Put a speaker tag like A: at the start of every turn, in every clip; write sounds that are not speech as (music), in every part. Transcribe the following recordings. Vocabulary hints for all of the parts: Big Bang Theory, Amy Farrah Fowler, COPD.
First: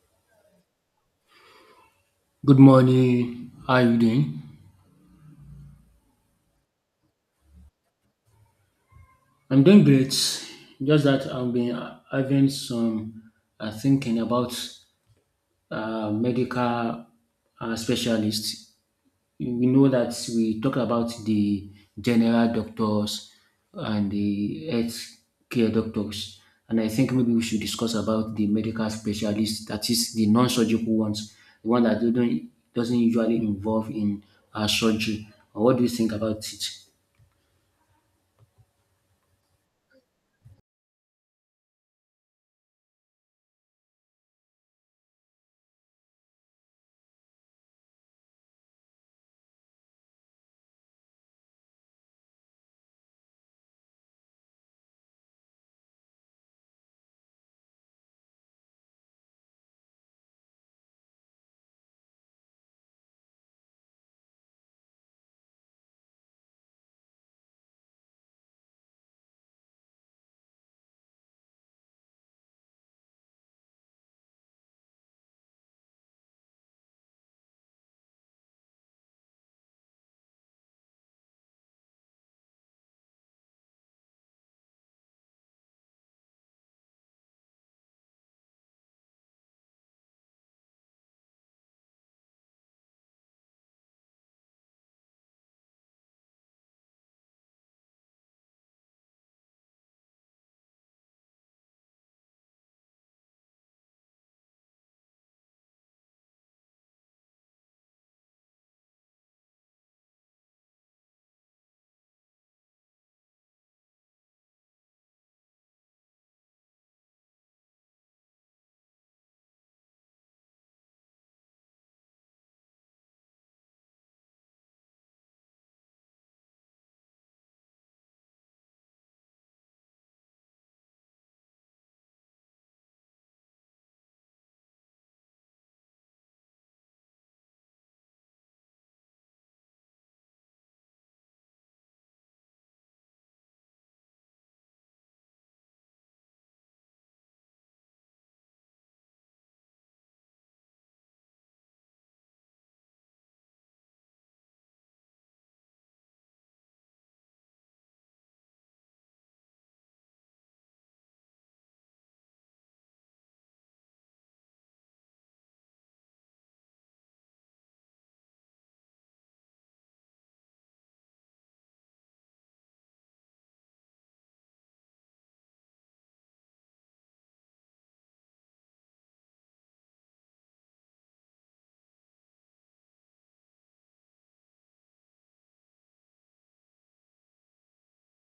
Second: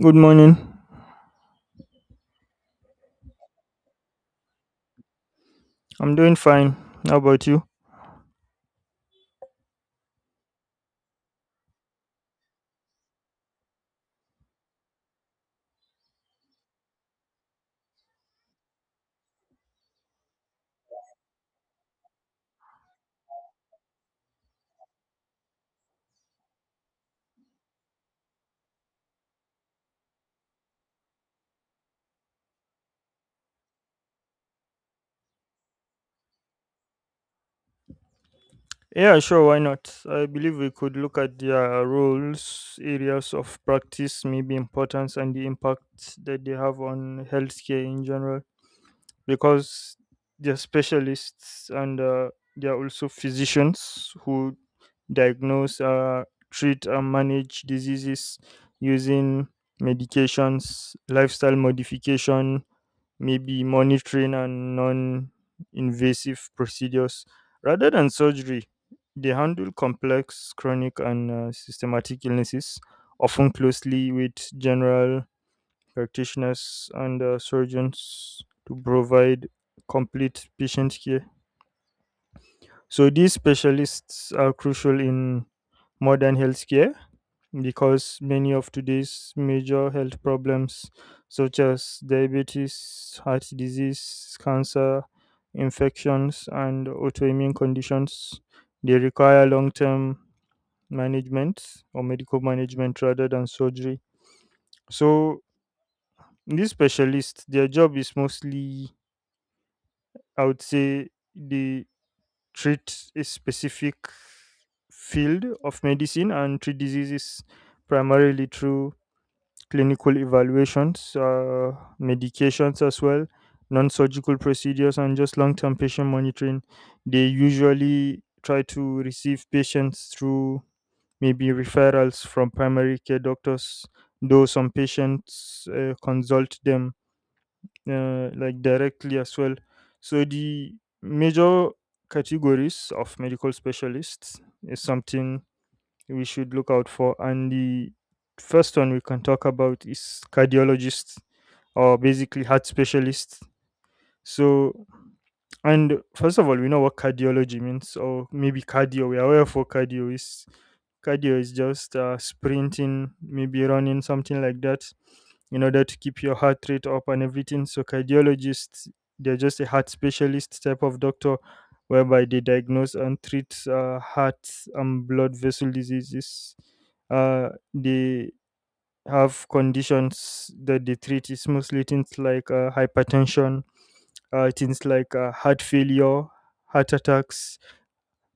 A: Good morning.
B: Good morning. How are you doing?
A: I'm doing fine. How about you?
B: I'm doing great. Just that I've been having some thinking about medical specialists. We know that we talk about the general doctors and the health care doctors, and I think maybe we should discuss about the medical specialists. That is the non-surgical ones, the one that don't doesn't usually involve in surgery. What do you think about it?
A: Yeah, sure. Why not? I believe we could look at their roles, areas of practice, maybe importance, and the impact that they have on healthcare in general. Because they're specialists and they're also physicians who diagnose, treat, and manage diseases using medications, lifestyle modification, maybe monitoring and non invasive procedures. Rather than surgery, they handle complex, chronic, and systematic illnesses, often closely with general practitioners and surgeons to provide complete patient care. So these specialists are crucial in modern healthcare because many of today's major health problems, such as diabetes, heart disease, cancer, infections, and autoimmune conditions, they require long term management or medical management rather than surgery. So these specialists, their job is mostly, I would say, they treat a specific field of medicine and treat diseases primarily through clinical evaluations, medications as well, non surgical procedures, and just long term patient monitoring. They usually try to receive patients through maybe referrals from primary care doctors, though some patients consult them like directly as well. So the major categories of medical specialists is something we should look out for. And the first one we can talk about is cardiologists or basically heart specialists. So and first of all, we know what cardiology means, or maybe cardio. We are aware of what cardio is. Cardio is just sprinting, maybe running, something like that, in order to keep your heart rate up and everything. So cardiologists, they're just a heart specialist type of doctor whereby they diagnose and treat heart and blood vessel diseases. Uh, they have conditions that they treat. It's mostly things like hypertension, things like heart failure, heart attacks,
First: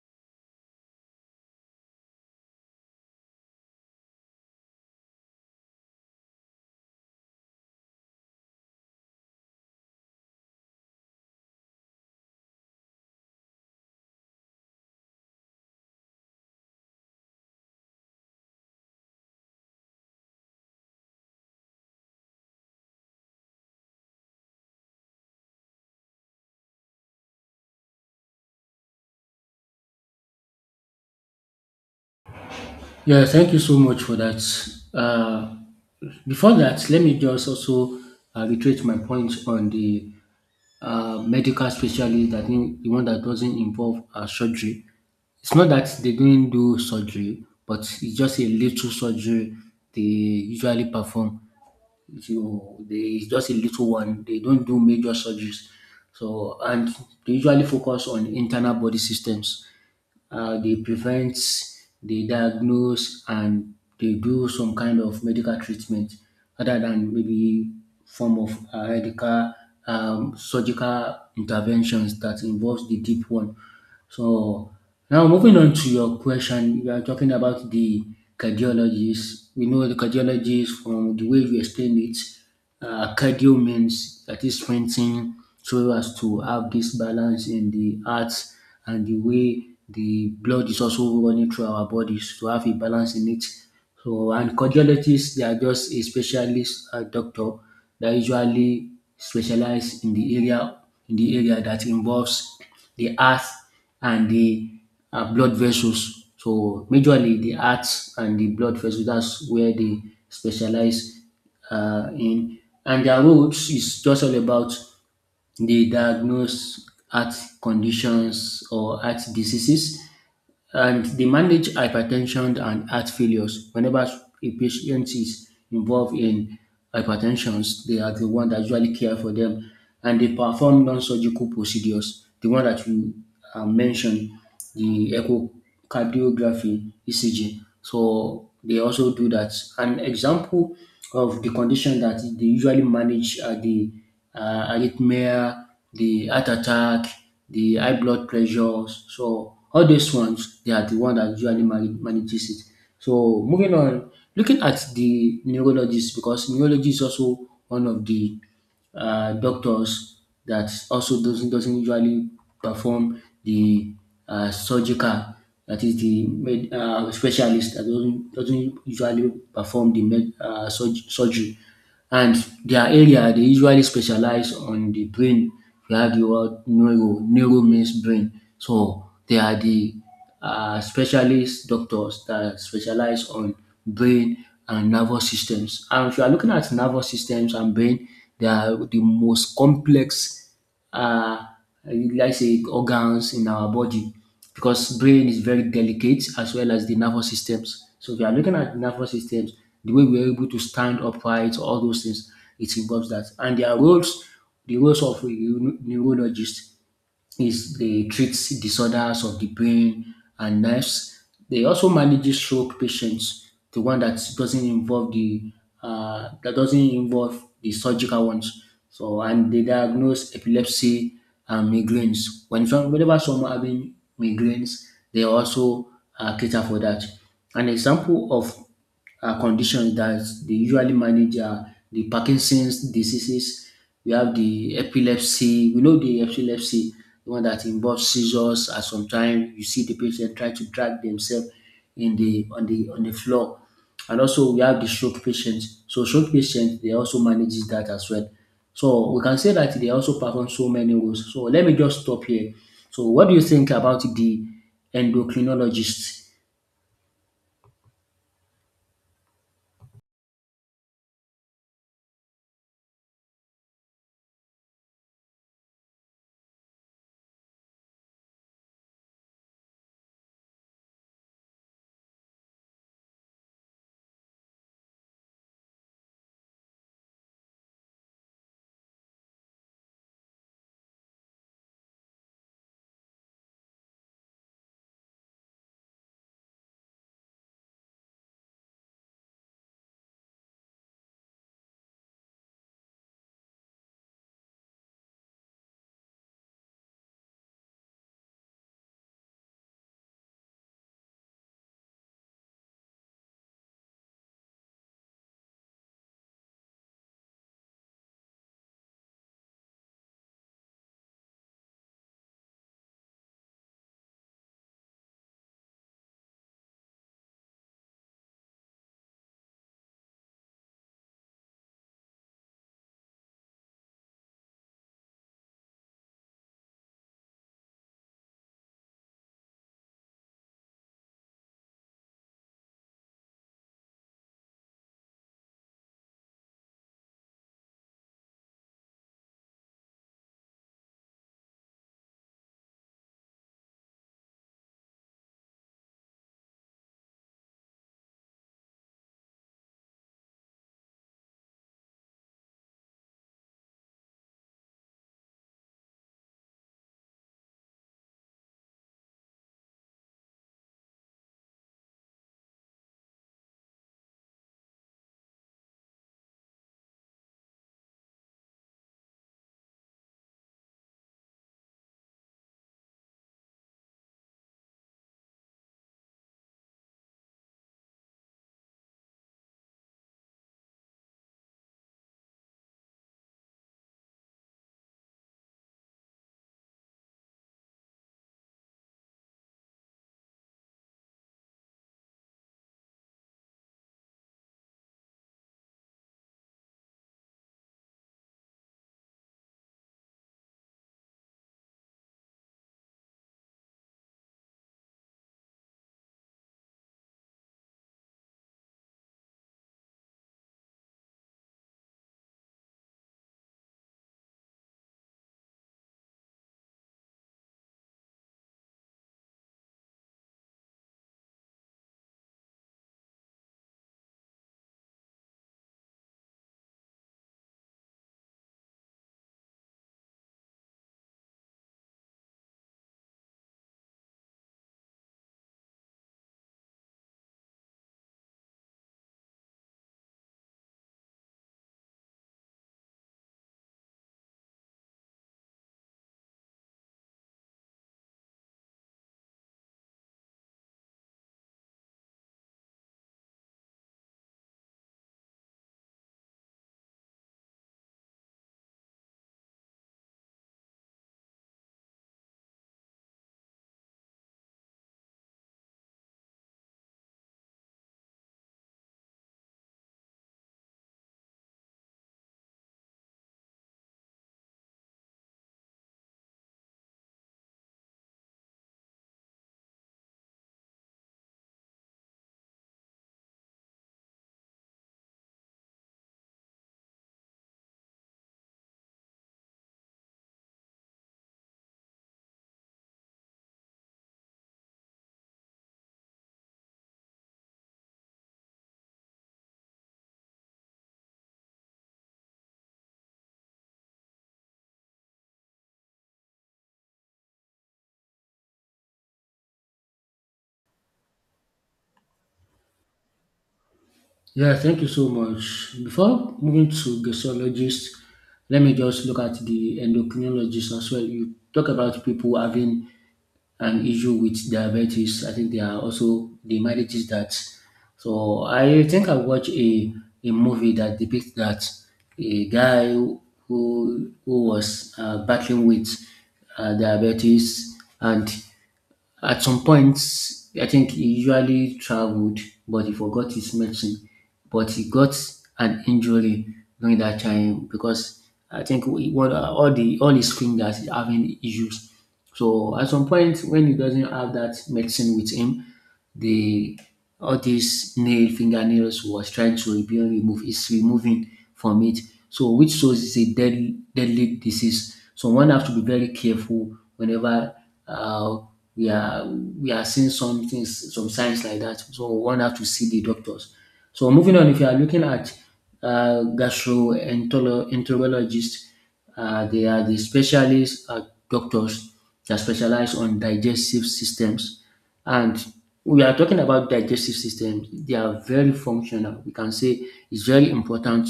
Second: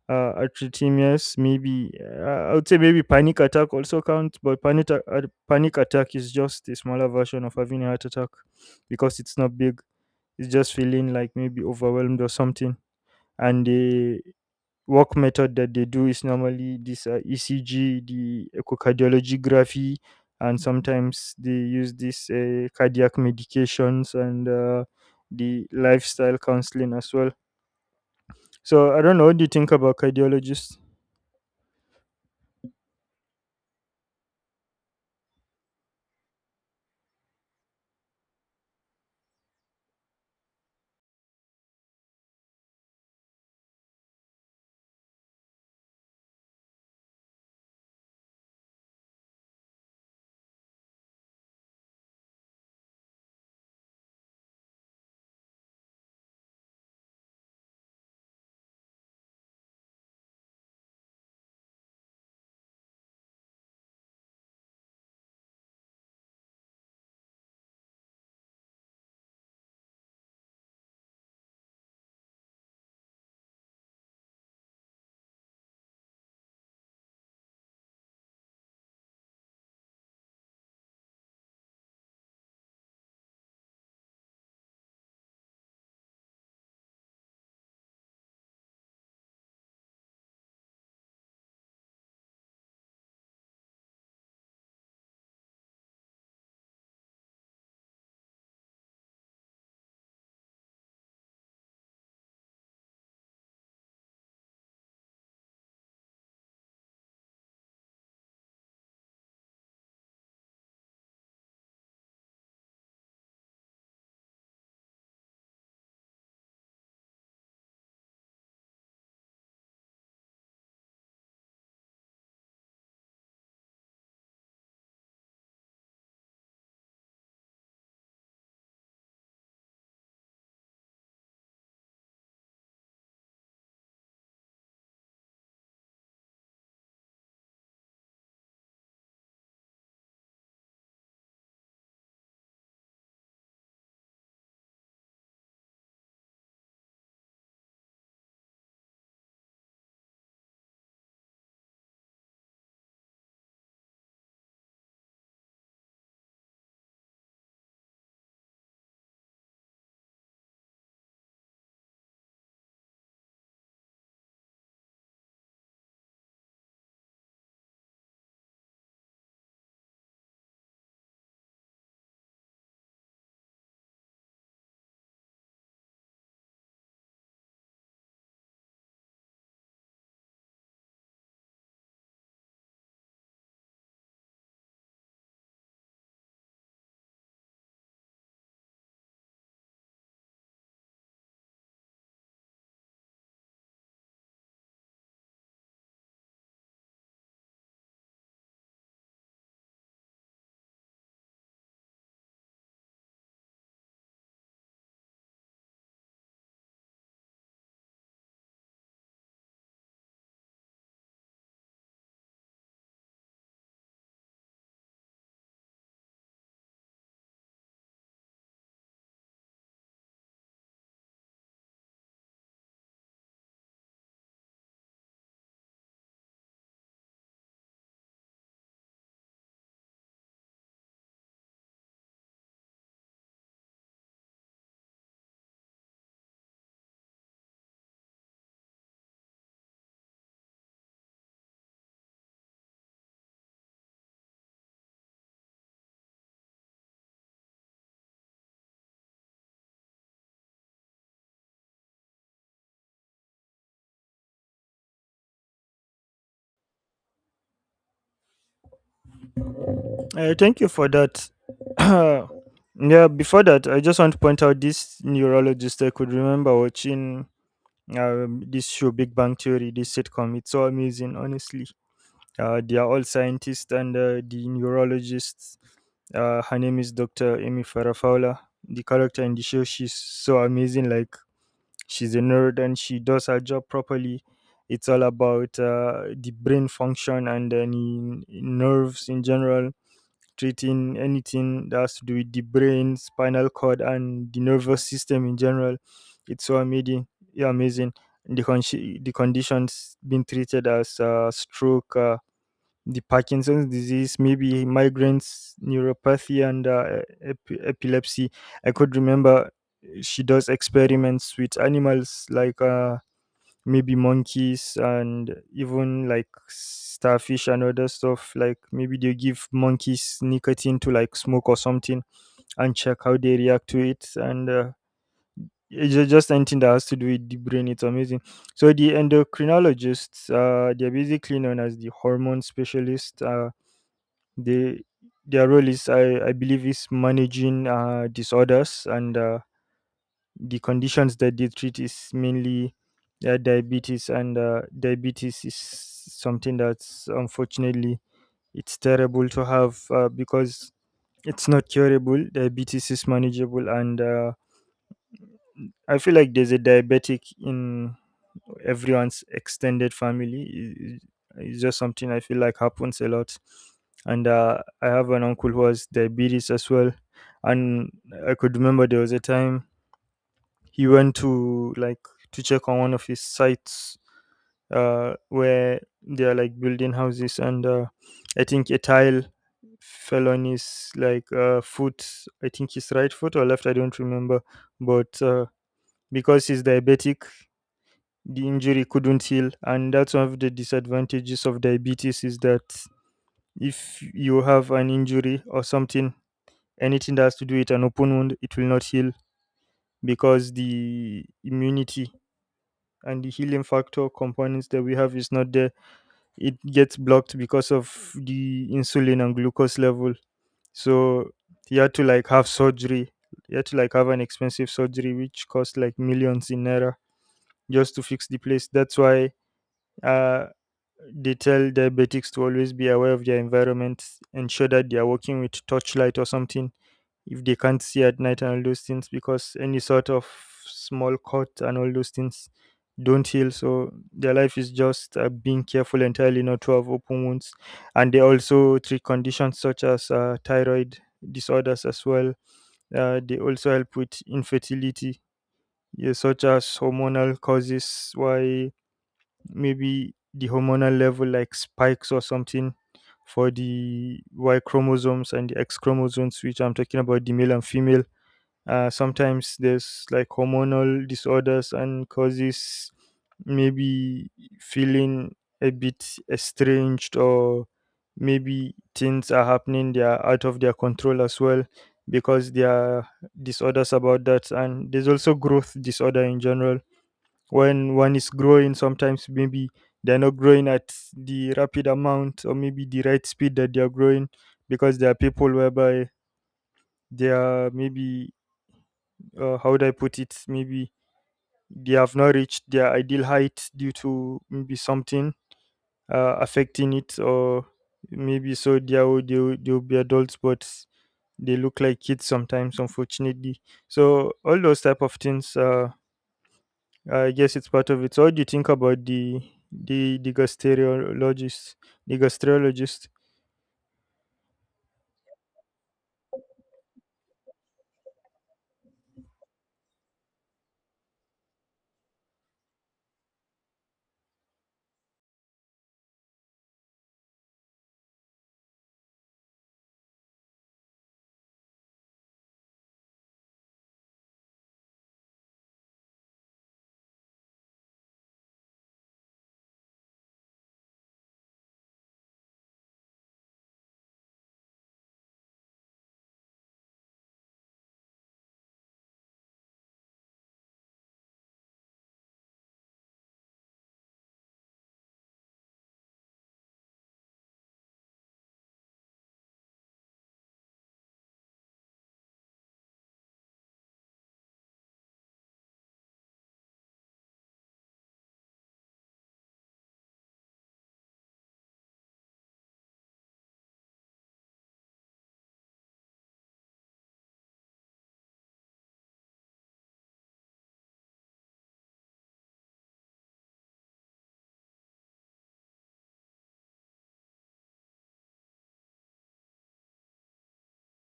A: arrhythmias, maybe I would say maybe panic attack also counts, but panic attack is just a smaller version of having a heart attack because it's not big. It's just feeling like maybe overwhelmed or something, and work method that they do is normally this ECG, the echocardiography, and sometimes they use this cardiac medications and the lifestyle counseling as well. So I don't know what do you think about cardiologists.
B: Yeah, thank you so much for that. Uh, Before that, let me just also reiterate my point on the medical specialist, that mean the one that doesn't involve surgery. It's not that they don't do surgery, but it's just a little surgery they usually perform. You, they, it's just a little one. They don't do major surgeries. So, and they usually focus on internal body systems. They prevent, they diagnose, and they do some kind of medical treatment other than maybe form of medical surgical interventions that involves the deep one. So now moving on to your question, you are talking about the cardiologist. We know the cardiologist from the way you explained it. Cardio means that is strengthening so as to have this balance in the heart and the way the blood is also running through our bodies to have a balance in it. So and cardiologists, they are just a specialist doctor that usually specialize in the area that involves the heart and the blood vessels. So majorly the heart and the blood vessels, that's where they specialize in, and their roles is just all about they diagnose heart conditions or heart diseases, and they manage hypertension and heart failures. Whenever a patient is involved in hypertension, they are the one that usually care for them, and they perform non-surgical procedures. The one that you mentioned, the echocardiography, ECG. So they also do that. An example of the condition that they usually manage are the arrhythmia, the heart attack, the high blood pressures. So all these ones, they are the one that usually manages it. So moving on, looking at the neurologist, because neurology is also one of the doctors that also doesn't usually perform the surgical, that is the specialist that doesn't usually perform the surgery. And their area, they usually specialize on the brain. We have the word neuro, neuro means brain. So they are the specialist doctors that specialize on brain and nervous systems. And if you are looking at nervous systems and brain, they are the most complex uh, like say organs in our body, because brain is very delicate as well as the nervous systems. So if you are looking at the nervous systems, the way we are able to stand upright, all those things, it involves that. And their roles, the roles of a neurologist is they treat disorders of the brain and nerves. They also manage stroke patients, the one that doesn't involve the surgical ones. So and they diagnose epilepsy and migraines. Whenever someone having migraines, they also cater for that. An example of conditions that they usually manage are the Parkinson's diseases, we have the epilepsy, we know the epilepsy, the one that involves seizures, and sometimes you see the patient try to drag themselves in the on the on the floor. And also we have the stroke patients. So stroke patients, they also manages that as well. So we can say that they also perform so many roles. So let me just stop here. So what do you think about the endocrinologist?
A: Thank you for that. (clears throat) Yeah, before that, I just want to point out this neurologist I could remember watching this show, Big Bang Theory, this sitcom. It's so amazing, honestly. They are all scientists and the neurologists. Her name is Dr. Amy Farrah Fowler. The character in the show, she's so amazing. Like, she's a nerd and she does her job properly. It's all about the brain function and the nerves in general, treating anything that has to do with the brain, spinal cord, and the nervous system in general. It's so amazing. Yeah, amazing. And the conditions being treated as stroke, the Parkinson's disease, maybe migraines, neuropathy, and epilepsy. I could remember she does experiments with animals like maybe monkeys and even like starfish and other stuff, like maybe they give monkeys nicotine to like smoke or something and check how they react to it. And just anything that has to do with the brain, it's amazing. So the endocrinologists, they're basically known as the hormone specialist. They, their role is I believe is managing disorders. And the conditions that they treat is mainly diabetes. And diabetes is something that's, unfortunately, it's terrible to have, because it's not curable. Diabetes is manageable. And I feel like there's a diabetic in everyone's extended family. It's just something I feel like happens a lot. And I have an uncle who has diabetes as well. And I could remember there was a time he went to like to check on one of his sites where they are like building houses. And I think a tile fell on his like foot. I think his right foot or left, I don't remember, but because he's diabetic, the injury couldn't heal. And that's one of the disadvantages of diabetes, is that if you have an injury or something, anything that has to do with an open wound, it will not heal because the immunity and the healing factor components that we have is not there. It gets blocked because of the insulin and glucose level. So he had to like have surgery. He had to like have an expensive surgery which cost like millions in naira just to fix the place. That's why uh they tell diabetics to always be aware of their environment, ensure that they are working with torchlight or something if they can't see at night and all those things, because any sort of small cut and all those things don't heal. So their life is just being careful entirely not to have open wounds. And they also treat conditions such as thyroid disorders as well. They also help with infertility, yeah, such as hormonal causes, why maybe the hormonal level like spikes or something for the y chromosomes and the x chromosomes, which I'm talking about the male and female. Sometimes there's like hormonal disorders and causes, maybe feeling a bit estranged, or maybe things are happening they are out of their control as well, because there are disorders about that. And there's also growth disorder in general. When one is growing, sometimes maybe they're not growing at the rapid amount, or maybe the right speed that they are growing, because there are people whereby they are maybe, how would I put it? Maybe they have not reached their ideal height due to maybe something affecting it, or maybe, so they will be adults, but they look like kids sometimes, unfortunately. So all those type of things, I guess it's part of it. So what do you think about the gastrologist, the gastrologist?
B: Yeah, thank you so much. Before moving to gastrologist, let me just look at the endocrinologist as well. You talk about people having an issue with diabetes. I think there are also the maladies that. So I think I watched a movie that depicts that a guy who was battling with diabetes. And at some point, I think he usually traveled, but he forgot his medicine. But he got an injury during that time because I think we, what, all the all his fingers is having issues. So at some point, when he doesn't have that medicine with him, the all these nail fingernails was trying to be removed, is removing from it. So which shows it's a deadly deadly disease. So one have to be very careful whenever uh, we are seeing some things, some signs like that. So one have to see the doctors. So moving on, if you are looking at gastroenterologists, they are the specialists doctors that specialize on digestive systems. And we are talking about digestive systems. They are very functional. We can say it's very important.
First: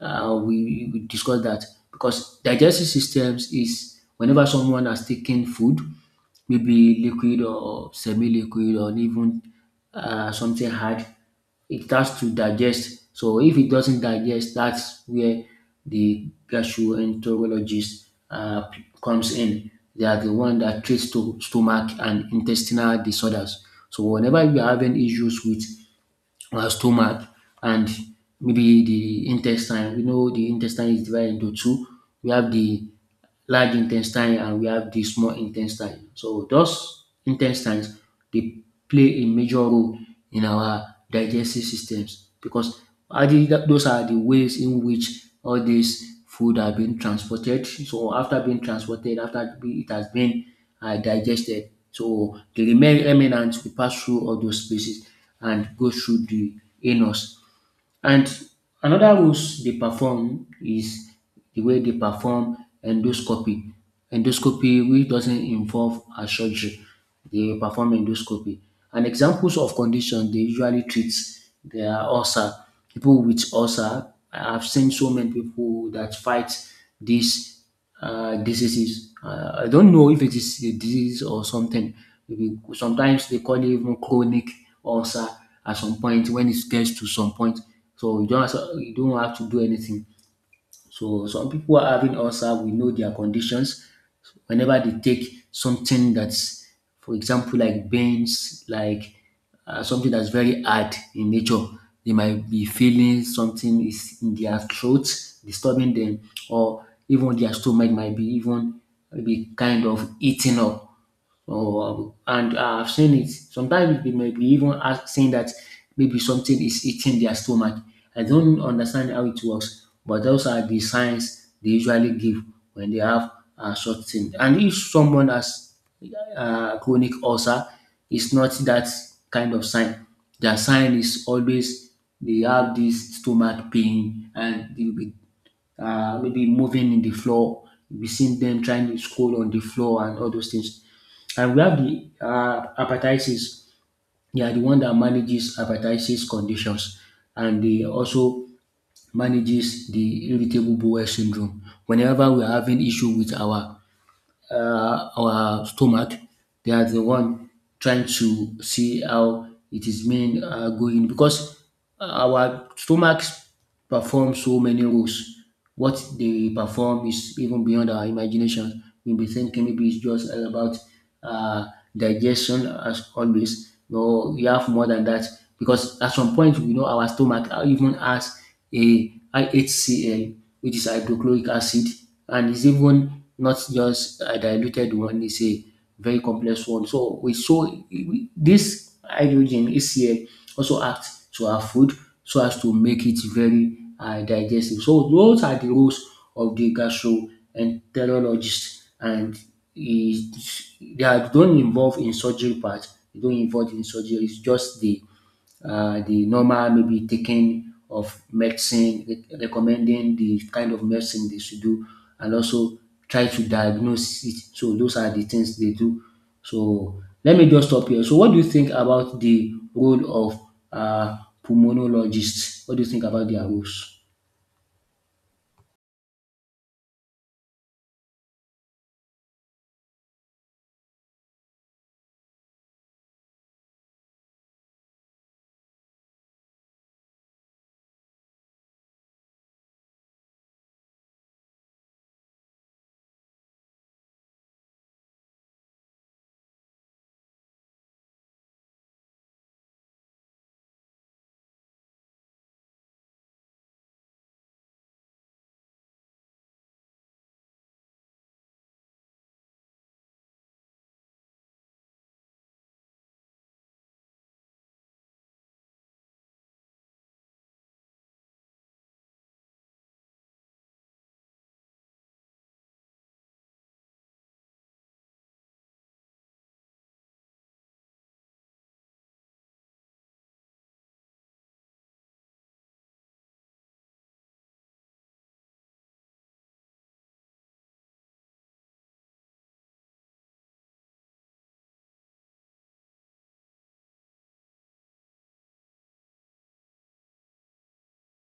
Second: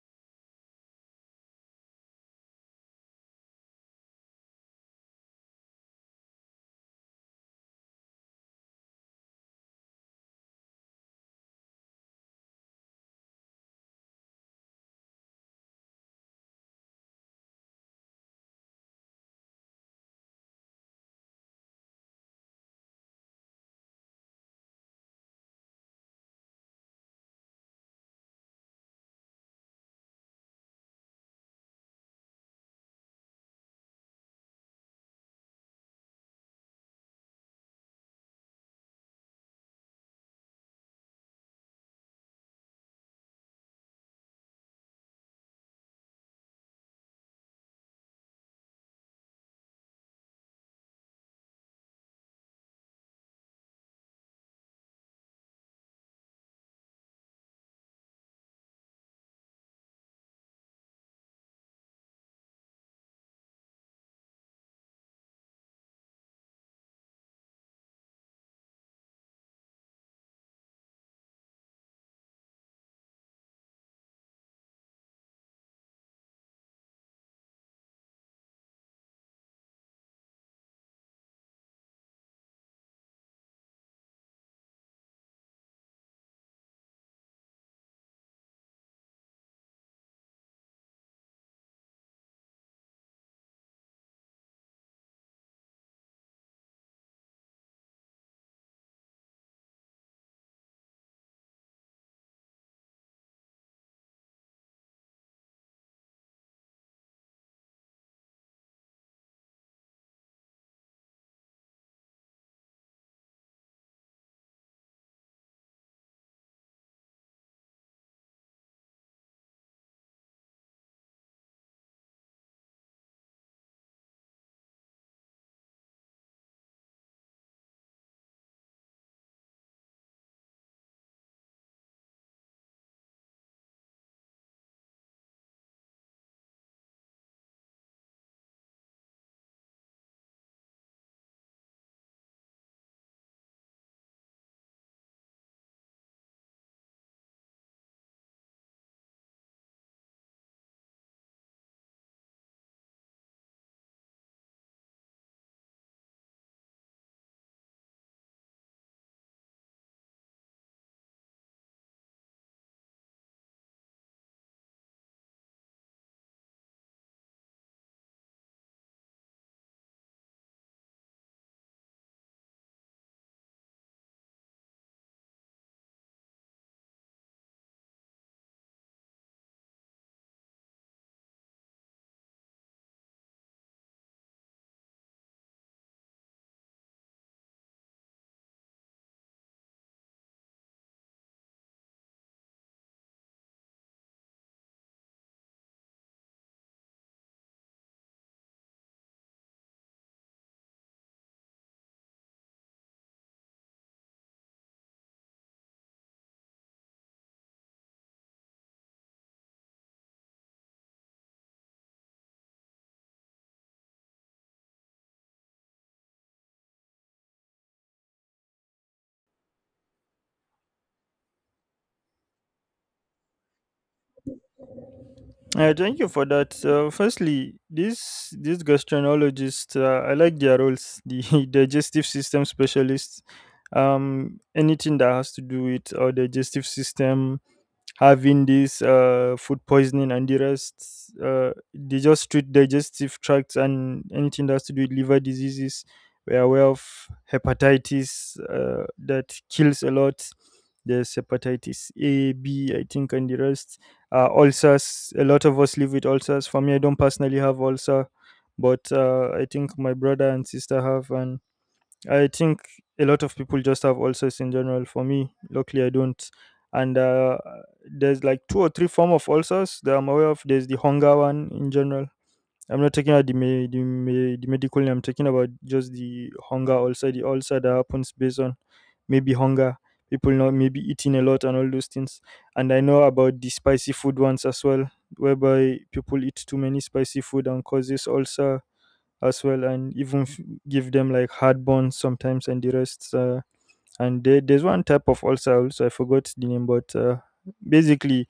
B: We discussed that because digestive systems is whenever someone has taken food, maybe liquid or semi-liquid, or even something hard, it has to digest. So if it doesn't digest, that's where the gastroenterologist comes in. They are the one that treats to stomach and intestinal disorders. So whenever you are having issues with our stomach and maybe the intestine. We know the intestine is divided into two. We have the large intestine and we have the small intestine. So those intestines, they play a major role in our digestive systems, because are the- those are the ways in which all these food are being transported. So after being transported, after it has been digested, so the remain remnants will pass through all those spaces and go through the anus. And another rules they perform is the way they perform endoscopy. Endoscopy, which doesn't involve a surgery. They perform endoscopy. And examples of condition they usually treat, they are ulcer. People with ulcer, I've seen so many people that fight this diseases. I don't know if it is a disease or something. Maybe sometimes they call it even chronic ulcer at some point when it gets to some point. So you don't have to, you don't have to do anything. So some people are having ulcer, we know their conditions. Whenever they take something that's, for example, like beans, like something that's very hard in nature, they might be feeling something is in their throat, disturbing them, or even their stomach might be even be kind of eating up. Oh, and I've seen it. Sometimes they might be even ask, saying that maybe something is eating their stomach. I don't understand how it works, but those are the signs they usually give when they have short thing. And if someone has chronic ulcer, it's not that kind of sign. Their sign is always they have this stomach pain, and they will be maybe moving in the floor. We've seen them trying to scroll on the floor and all those things. And we have the hepatitis. They are the one that manages hepatitis conditions, and they also manages the irritable bowel syndrome. Whenever we are having issue with our stomach. They are the one trying to see how it is being going, because our stomachs perform so many roles. What they perform is even beyond our imagination. We'll be thinking maybe it's just all about uh, digestion as always. No, we have more than that, because at some point we know our stomach even has a HCl, which is hydrochloric acid, and it's even not just a diluted one, it's a very complex one. So this hydrogen HCl also acts to our food so as to make it very digestive. So those are the roles of the gastroenterologist. It, they are don't involve in surgery part, they don't involve in surgery, it's just the normal maybe taking of medicine, recommending the kind of medicine they should do, and also try to diagnose it. So those are the things they do. So let me just stop here. So what do you think about the role of uh, pulmonologists? What do you think about their roles?
A: Thank you for that. Firstly, these gastroenterologists, I like their roles. (laughs) The digestive system specialists, anything that has to do with our digestive system, having this food poisoning and the rest. They just treat digestive tracts and anything that has to do with liver diseases. We are aware of hepatitis that kills a lot. There's hepatitis A, B, I think, and the rest. Ulcers, a lot of us live with ulcers. For me, I don't personally have ulcer, but I think my brother and sister have, and I think a lot of people just have ulcers in general. For me, luckily, I don't. And there's like two or three form of ulcers that I'm aware of. There's the hunger one in general. I'm not talking about the medical name. I'm talking about just the hunger ulcer, the ulcer that happens based on maybe hunger, people not maybe eating a lot and all those things. And I know about the spicy food ones as well, whereby people eat too many spicy food and causes ulcer as well, and even give them like hard burns sometimes and the rest. And there's one type of ulcer also, I forgot the name, but basically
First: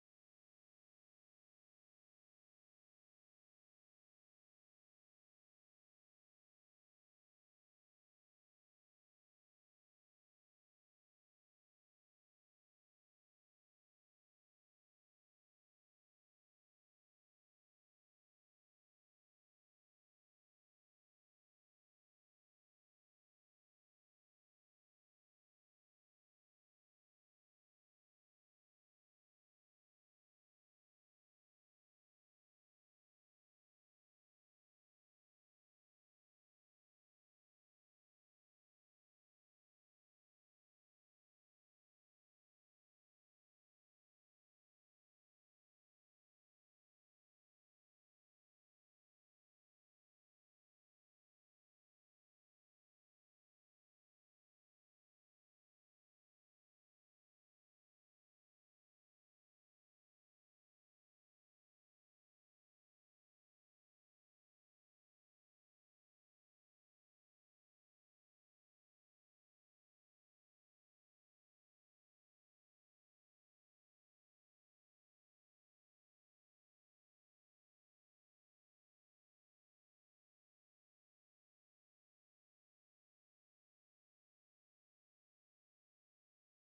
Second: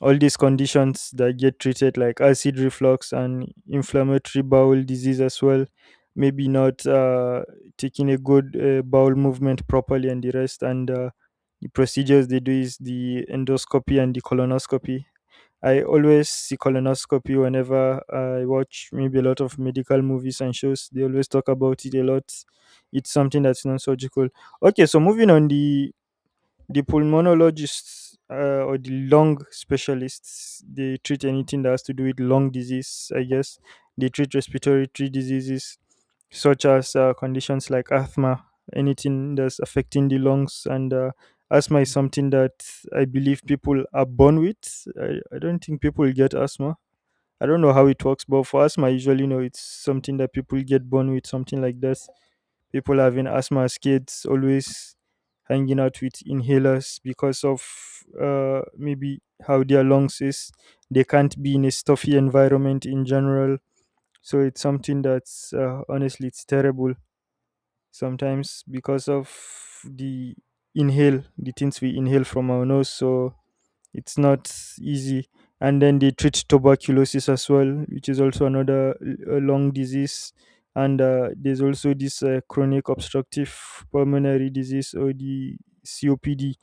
A: all these conditions that get treated, like acid reflux and inflammatory bowel disease as well, maybe not taking a good bowel movement properly and the rest. And the procedures they do is the endoscopy and the colonoscopy. I always see colonoscopy whenever I watch maybe a lot of medical movies and shows. They always talk about it a lot. It's something that's non surgical. Okay, so moving on, the pulmonologists, or the lung specialists, they treat anything that has to do with lung disease, I guess. They treat respiratory tree diseases such as conditions like asthma, anything that's affecting the lungs. And asthma is something that I believe people are born with. I don't think people get asthma. I don't know how it works, but for asthma, I usually know it's something that people get born with, something like that. People having asthma, kids always hanging out with inhalers because of maybe how their lungs is. They can't be in a stuffy environment in general. So it's something that's honestly, it's terrible sometimes because of the inhale, the things we inhale from our nose. So it's not easy. And then they treat tuberculosis as well, which is also a lung disease. And there's also this chronic obstructive pulmonary disease, or the COPD.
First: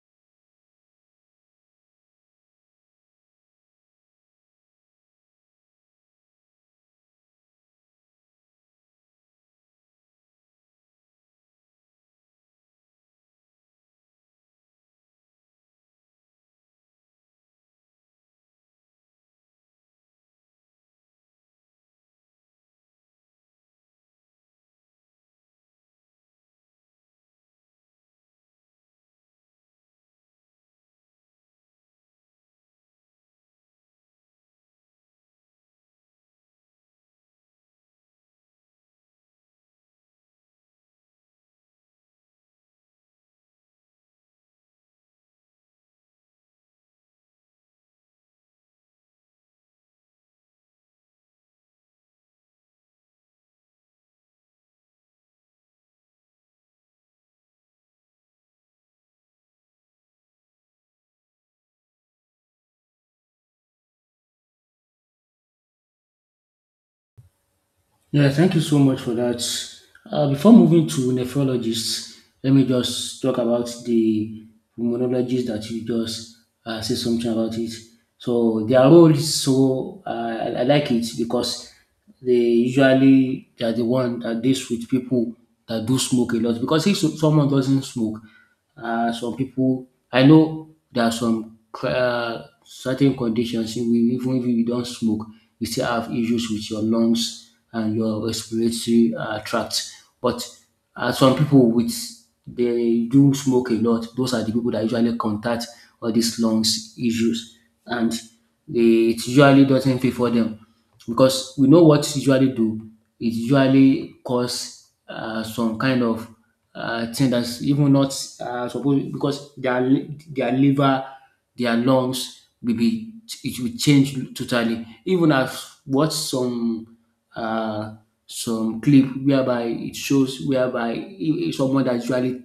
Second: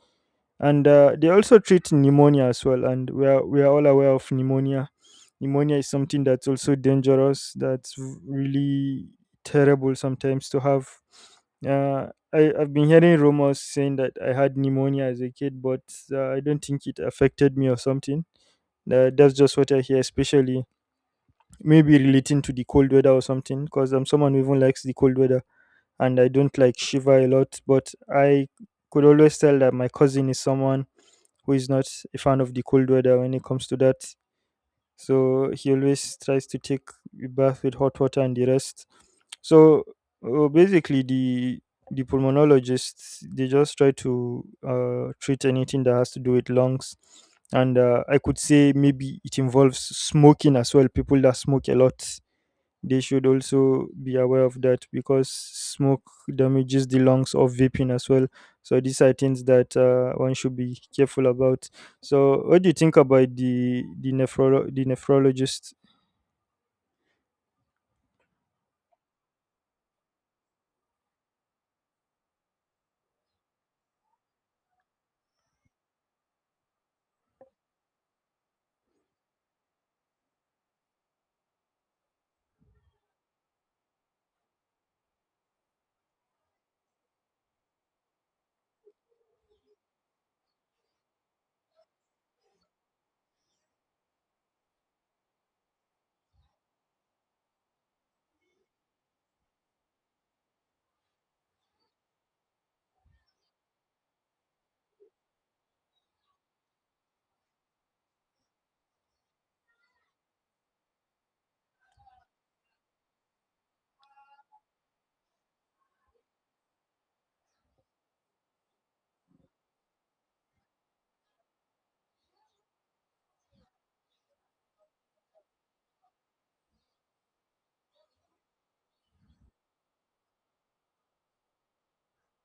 A: And they also treat pneumonia as well, and we are all aware of pneumonia. Is something that's also dangerous, that's really terrible sometimes to have. uh, I've been hearing rumors saying that I had pneumonia as a kid, but I don't think it affected me or something. That's just what I hear, especially maybe relating to the cold weather or something, because I'm someone who even likes the cold weather, and I don't like shiver a lot, but I could always tell that my cousin is someone who is not a fan of the cold weather when it comes to that. So he always tries to take a bath with hot water and the rest. So basically, the pulmonologists, they just try to treat anything that has to do with lungs, and I could say maybe it involves smoking as well. People that smoke a lot, they should also be aware of that because smoke damages the lungs, of vaping as well. So these are things that one should be careful about. So what do you think about the the nephrologist?
B: Yeah, thank you so much for that. Before moving to nephrologists, let me just talk about the pulmonologists that you just say something about it. So their role is so I like it because they usually they are the one that deals with people that do smoke a lot. Because if someone doesn't smoke, some people, I know there are some certain conditions, if we, even if you don't smoke, you still have issues with your lungs and your respiratory tract. But some people with they do smoke a lot. Those are the people that usually contact all these lungs issues, and they, it usually doesn't pay for them because we know what usually do. It usually cause some kind of thing that's even not supposed because their liver, their lungs will be it will change totally. Even I've watched uh, some clip whereby it shows whereby someone that usually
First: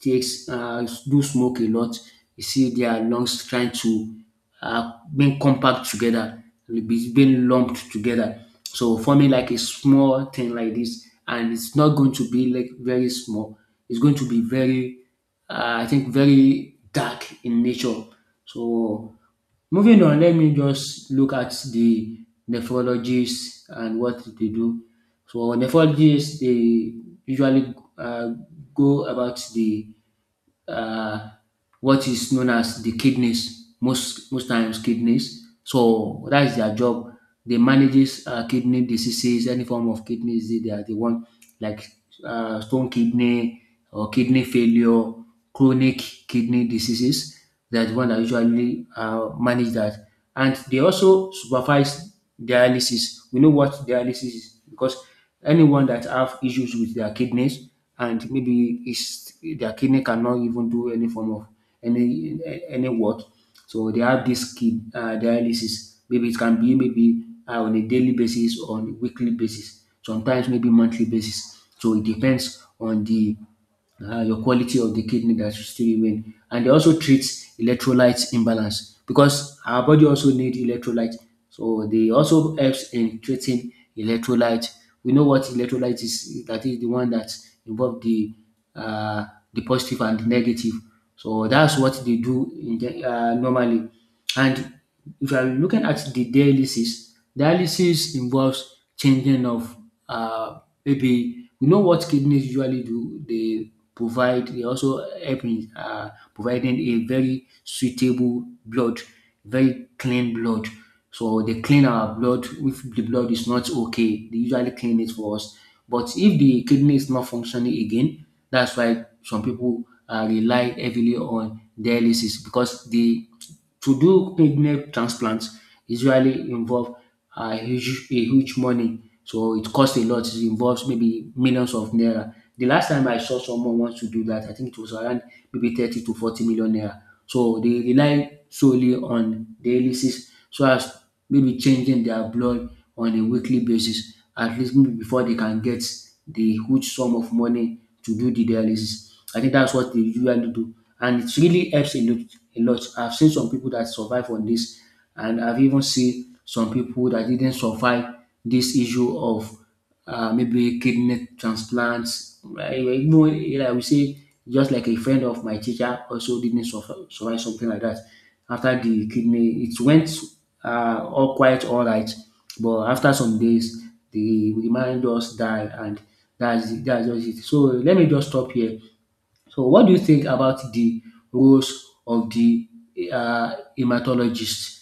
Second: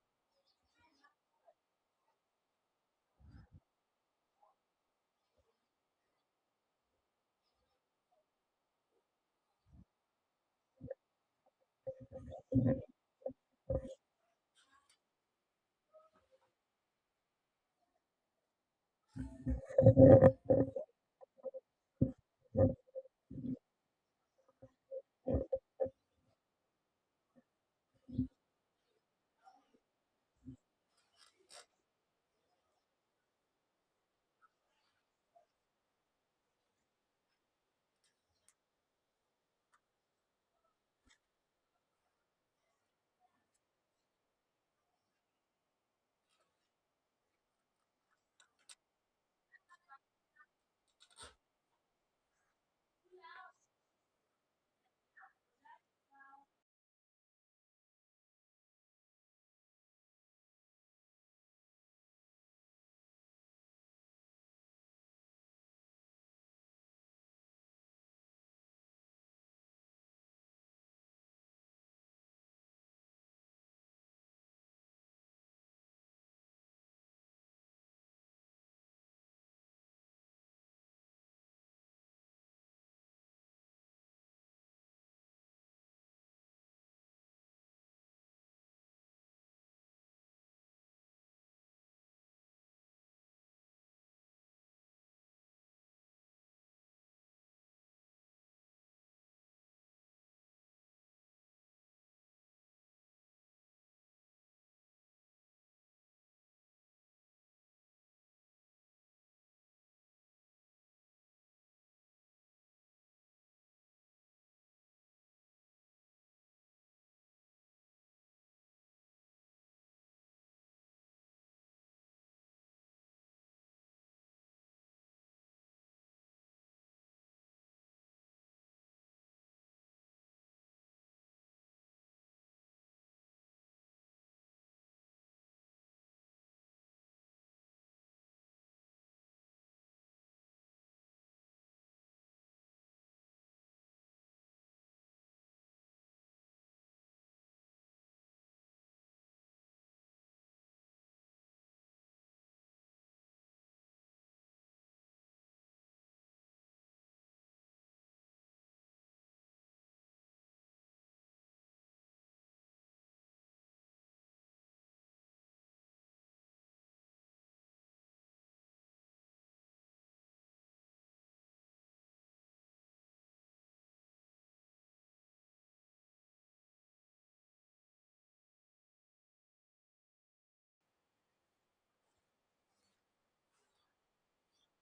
B: takes do smoke a lot. You see their lungs trying to being compact together, being lumped together. So forming like a small thing like this, and it's not going to be like very small. It's going to be very, I think, very dark in nature. So moving on, let me just look at the nephrologists and what they do. So nephrologists, they usually go about the uh, what is known as the kidneys, most times kidneys. So that is their job. They manages kidney diseases, any form of kidney disease. They are the one, like, stone kidney or kidney failure, chronic kidney diseases. They are the one that usually manage that, and they also supervise dialysis. We know what dialysis is, because anyone that have issues with their kidneys, and maybe his their kidney cannot even do any form of any any work. So they have this kid dialysis. Maybe it can be maybe on a daily basis, on weekly basis, sometimes maybe monthly basis. So it depends on the your quality of the kidney that should still remain. And they also treat electrolyte imbalance, because our body also need electrolyte. So they also helps in treating electrolyte. We know what electrolyte is. That is the one that involve uh, the positive and the negative. So that's what they do in the, normally. And if you are looking at the dialysis, dialysis involves changing of uh, maybe we know what kidneys usually do. They provide they also help in providing a very suitable blood, very clean blood. So they clean our blood. If the blood is not okay, they usually clean it for us. But if the kidney is not functioning again, that's why some people rely heavily on dialysis, because the to do kidney transplants usually involve a huge money. So it costs a lot. It involves maybe millions of naira. The last time I saw someone wants to do that, I think it was around maybe 30 to 40 million naira. So they rely solely on dialysis, so as maybe changing their blood on a weekly basis, at least maybe before they can get the huge sum of money to do the dialysis. I think that's what they usually do, and it really helps a lot. I've seen some people that survive on this, and I've even seen some people that didn't survive this issue of maybe kidney transplants. Right? You know, like we say, just like a friend of my teacher also didn't suffer, survive something like that. After the kidney, it went all quite all right, but after some days, the man just died, and that's just it. So let me just stop here. So what do you think about the roles of the hematologist?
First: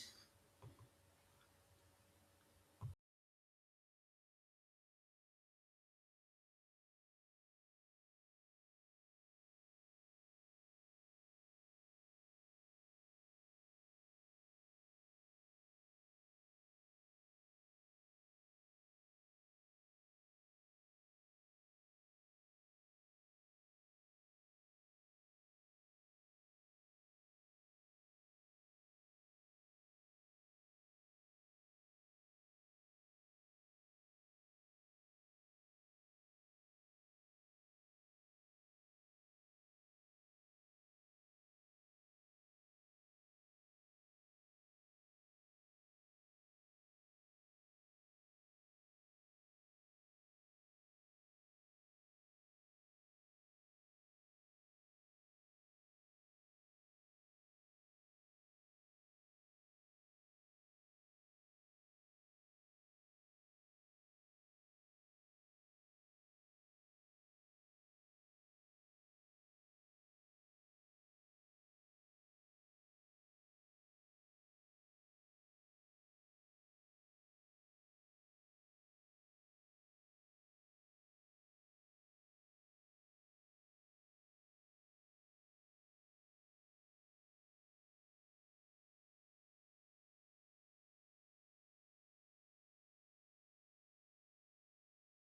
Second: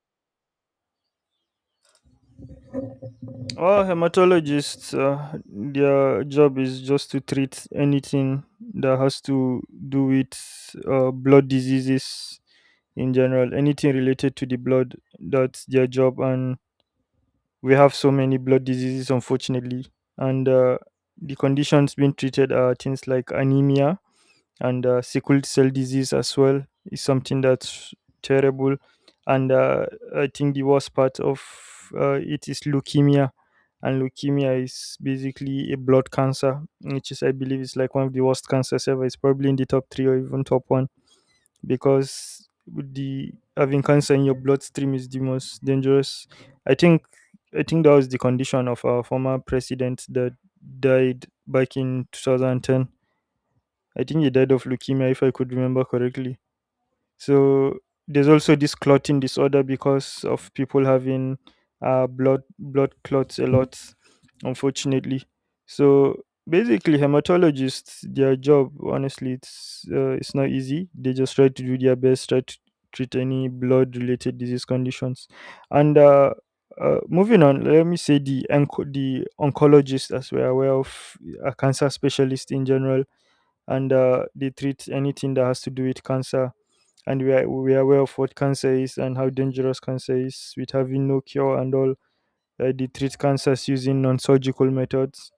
A: Well, hematologists, their job is just to treat anything that has to do with blood diseases in general, anything related to the blood. That's their job, and we have so many blood diseases, unfortunately. And the conditions being treated are things like anemia, and sickle cell disease as well is something that's terrible, and I think the worst part of it is leukemia. And leukemia is basically a blood cancer, which is I believe is like one of the worst cancers ever. It's probably in the top three, or even top one, because the having cancer in your bloodstream is the most dangerous, i think i think that was the condition of our former president that died back in 2010. I think he died of leukemia, if I could remember correctly. So there's also this clotting disorder because of people having blood clots a lot, unfortunately. So basically, hematologists, their job, honestly, it's not easy. They just try to do their best, try to treat any blood-related disease conditions, and. Moving on, let me say the the oncologist, as we're aware of, a cancer specialist in general, and they treat anything that has to do with cancer. And we are aware of what cancer is and how dangerous cancer is, with having no cure and all. They treat cancers using non surgical methods.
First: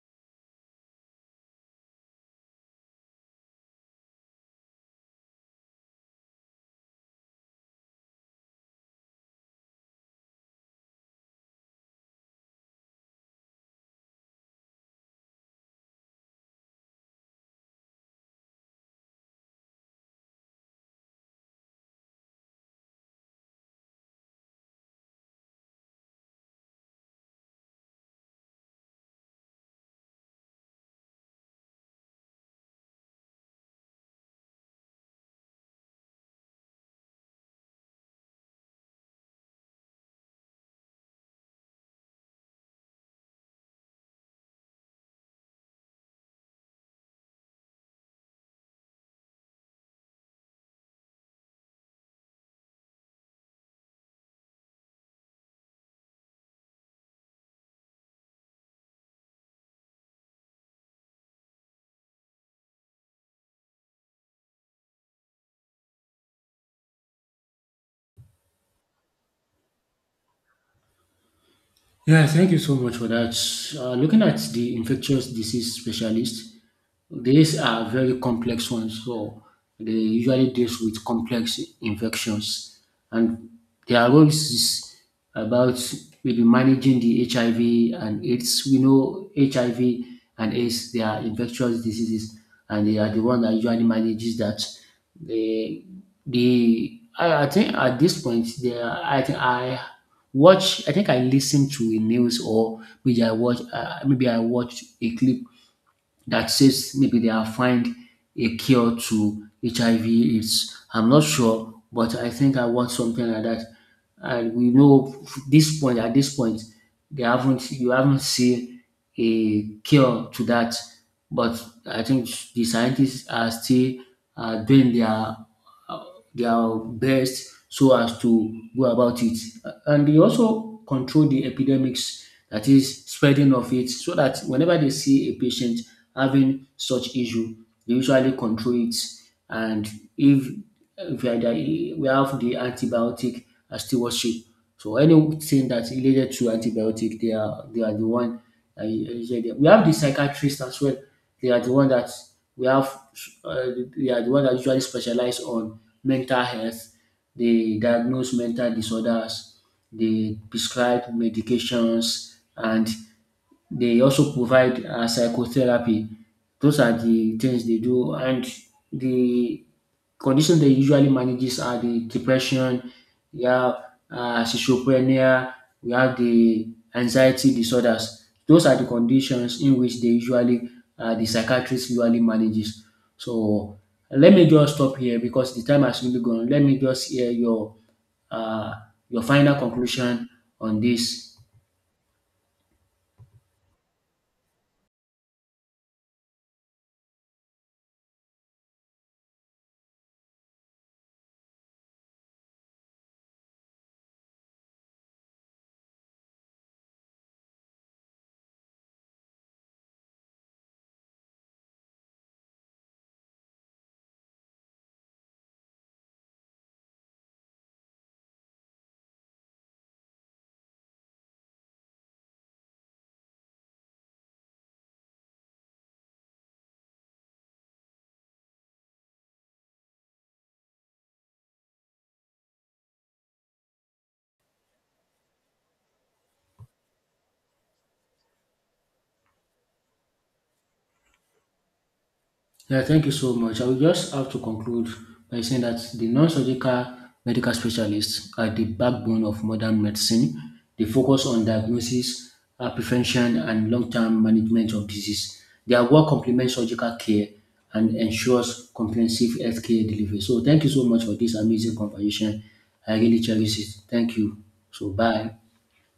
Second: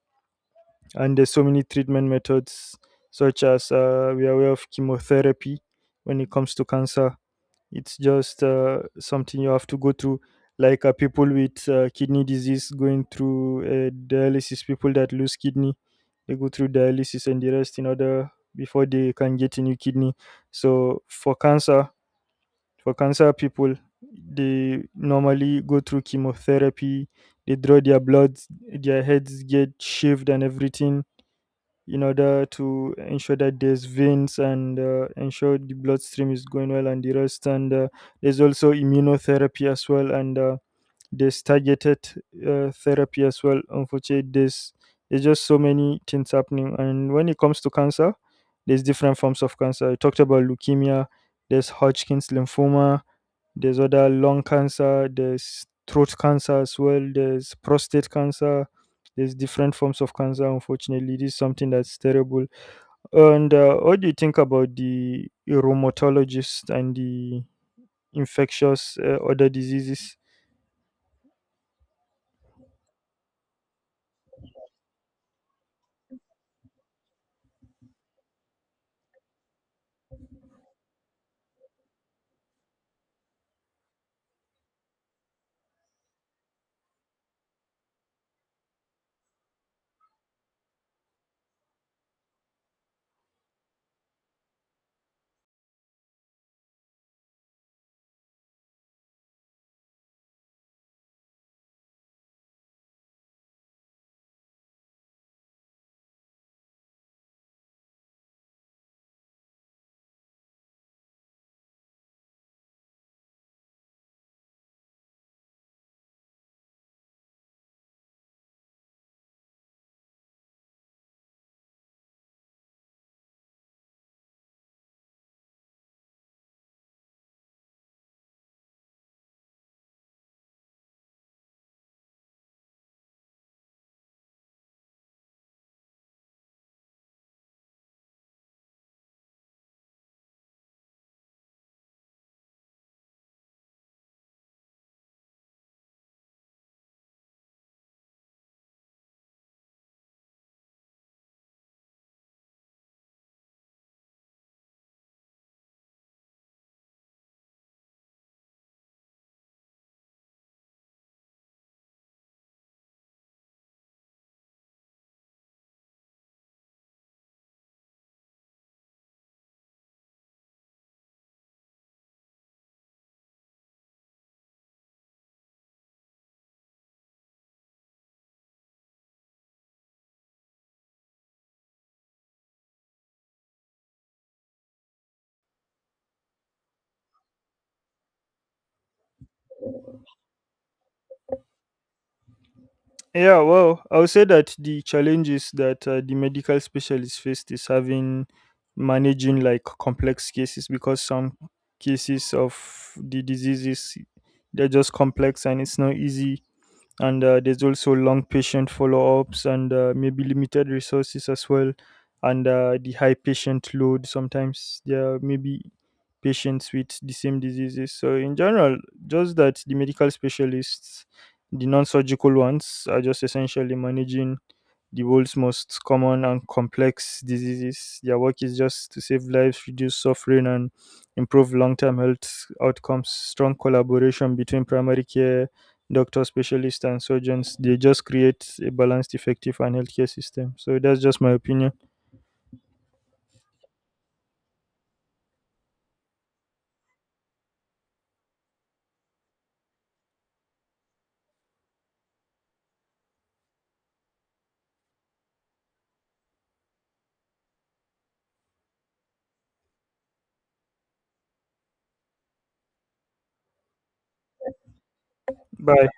A: And there's so many treatment methods, such as we are aware of chemotherapy. When it comes to cancer, it's just something you have to go through, like people with kidney disease going through dialysis. People that lose kidney, they go through dialysis and the rest in order before they can get a new kidney. So for cancer people, they normally go through chemotherapy. They draw their blood, their heads get shaved and everything in order to ensure that there's veins, and ensure the bloodstream is going well and the rest. And there's also immunotherapy as well, and there's targeted therapy as well. Unfortunately, there's just so many things happening. And when it comes to cancer, there's different forms of cancer. I talked about leukemia. There's Hodgkin's lymphoma, there's other lung cancer, there's throat cancer as well, there's prostate cancer, there's different forms of cancer. Unfortunately, this is something that's terrible. And what do you think about the rheumatologist and the infectious other diseases?
B: Yeah, thank you so much for that. Looking at the infectious disease specialist, these are very complex ones, so they usually deals with complex infections, and their roles is about maybe managing the HIV and AIDS. We know HIV and AIDS, they are infectious diseases, and they are the one that usually manages that. They, I think at this point, they are, I think I watch. I think I listened to a news or maybe I watch. Maybe I watched a clip that says maybe they have find a cure to HIV AIDS. I'm not sure, but I think I want something like that. And we know this point at this point, they haven't you haven't seen a cure to that, but I think the scientists are still doing uh, their best, so as to go about it. And they also control the epidemics, that is spreading of it, so that whenever they see a patient having such issue, they usually control it. And if, if we are there, we have the antibiotic stewardship. So anything that's related to antibiotic, they are the one. Usually, we have the psychiatrists as well. They are the one that we have. Uh, they are the one that usually specialize on mental health. They diagnose mental disorders, they prescribe medications, and they also provide psychotherapy. Those are the things they do, and the conditions they usually manages are the depression, we have schizophrenia, we have the anxiety disorders. Those are the conditions in which they usually the psychiatrist usually manages. So let me just stop here, because the time has really gone. Let me just hear uh, your final conclusion on this.
A: Yeah, well, I would say that the challenges that the medical specialist faced is having managing like complex cases, because some cases of the diseases, they're just complex and it's not easy, and there's also long patient follow-ups, and maybe limited resources as well, and the high patient load, sometimes there are maybe patients with the same diseases. So in general, just that the medical specialists, the non-surgical ones, are just essentially managing the world's most common and complex diseases. Their work is just to save lives, reduce suffering, and improve long term health outcomes. Strong collaboration between primary care, doctors, specialists, and surgeons, they just create a balanced, effective, and healthcare system. So that's just my opinion.
B: Yeah, thank you so much. I will just have to conclude by saying that the non-surgical medical specialists are the backbone of modern medicine. They focus on diagnosis, prevention, and long-term management of disease. Their work complements surgical care and ensures comprehensive healthcare delivery. So, thank you so much for this amazing conversation. I really cherish it. Thank you. So, bye.
A: Bye.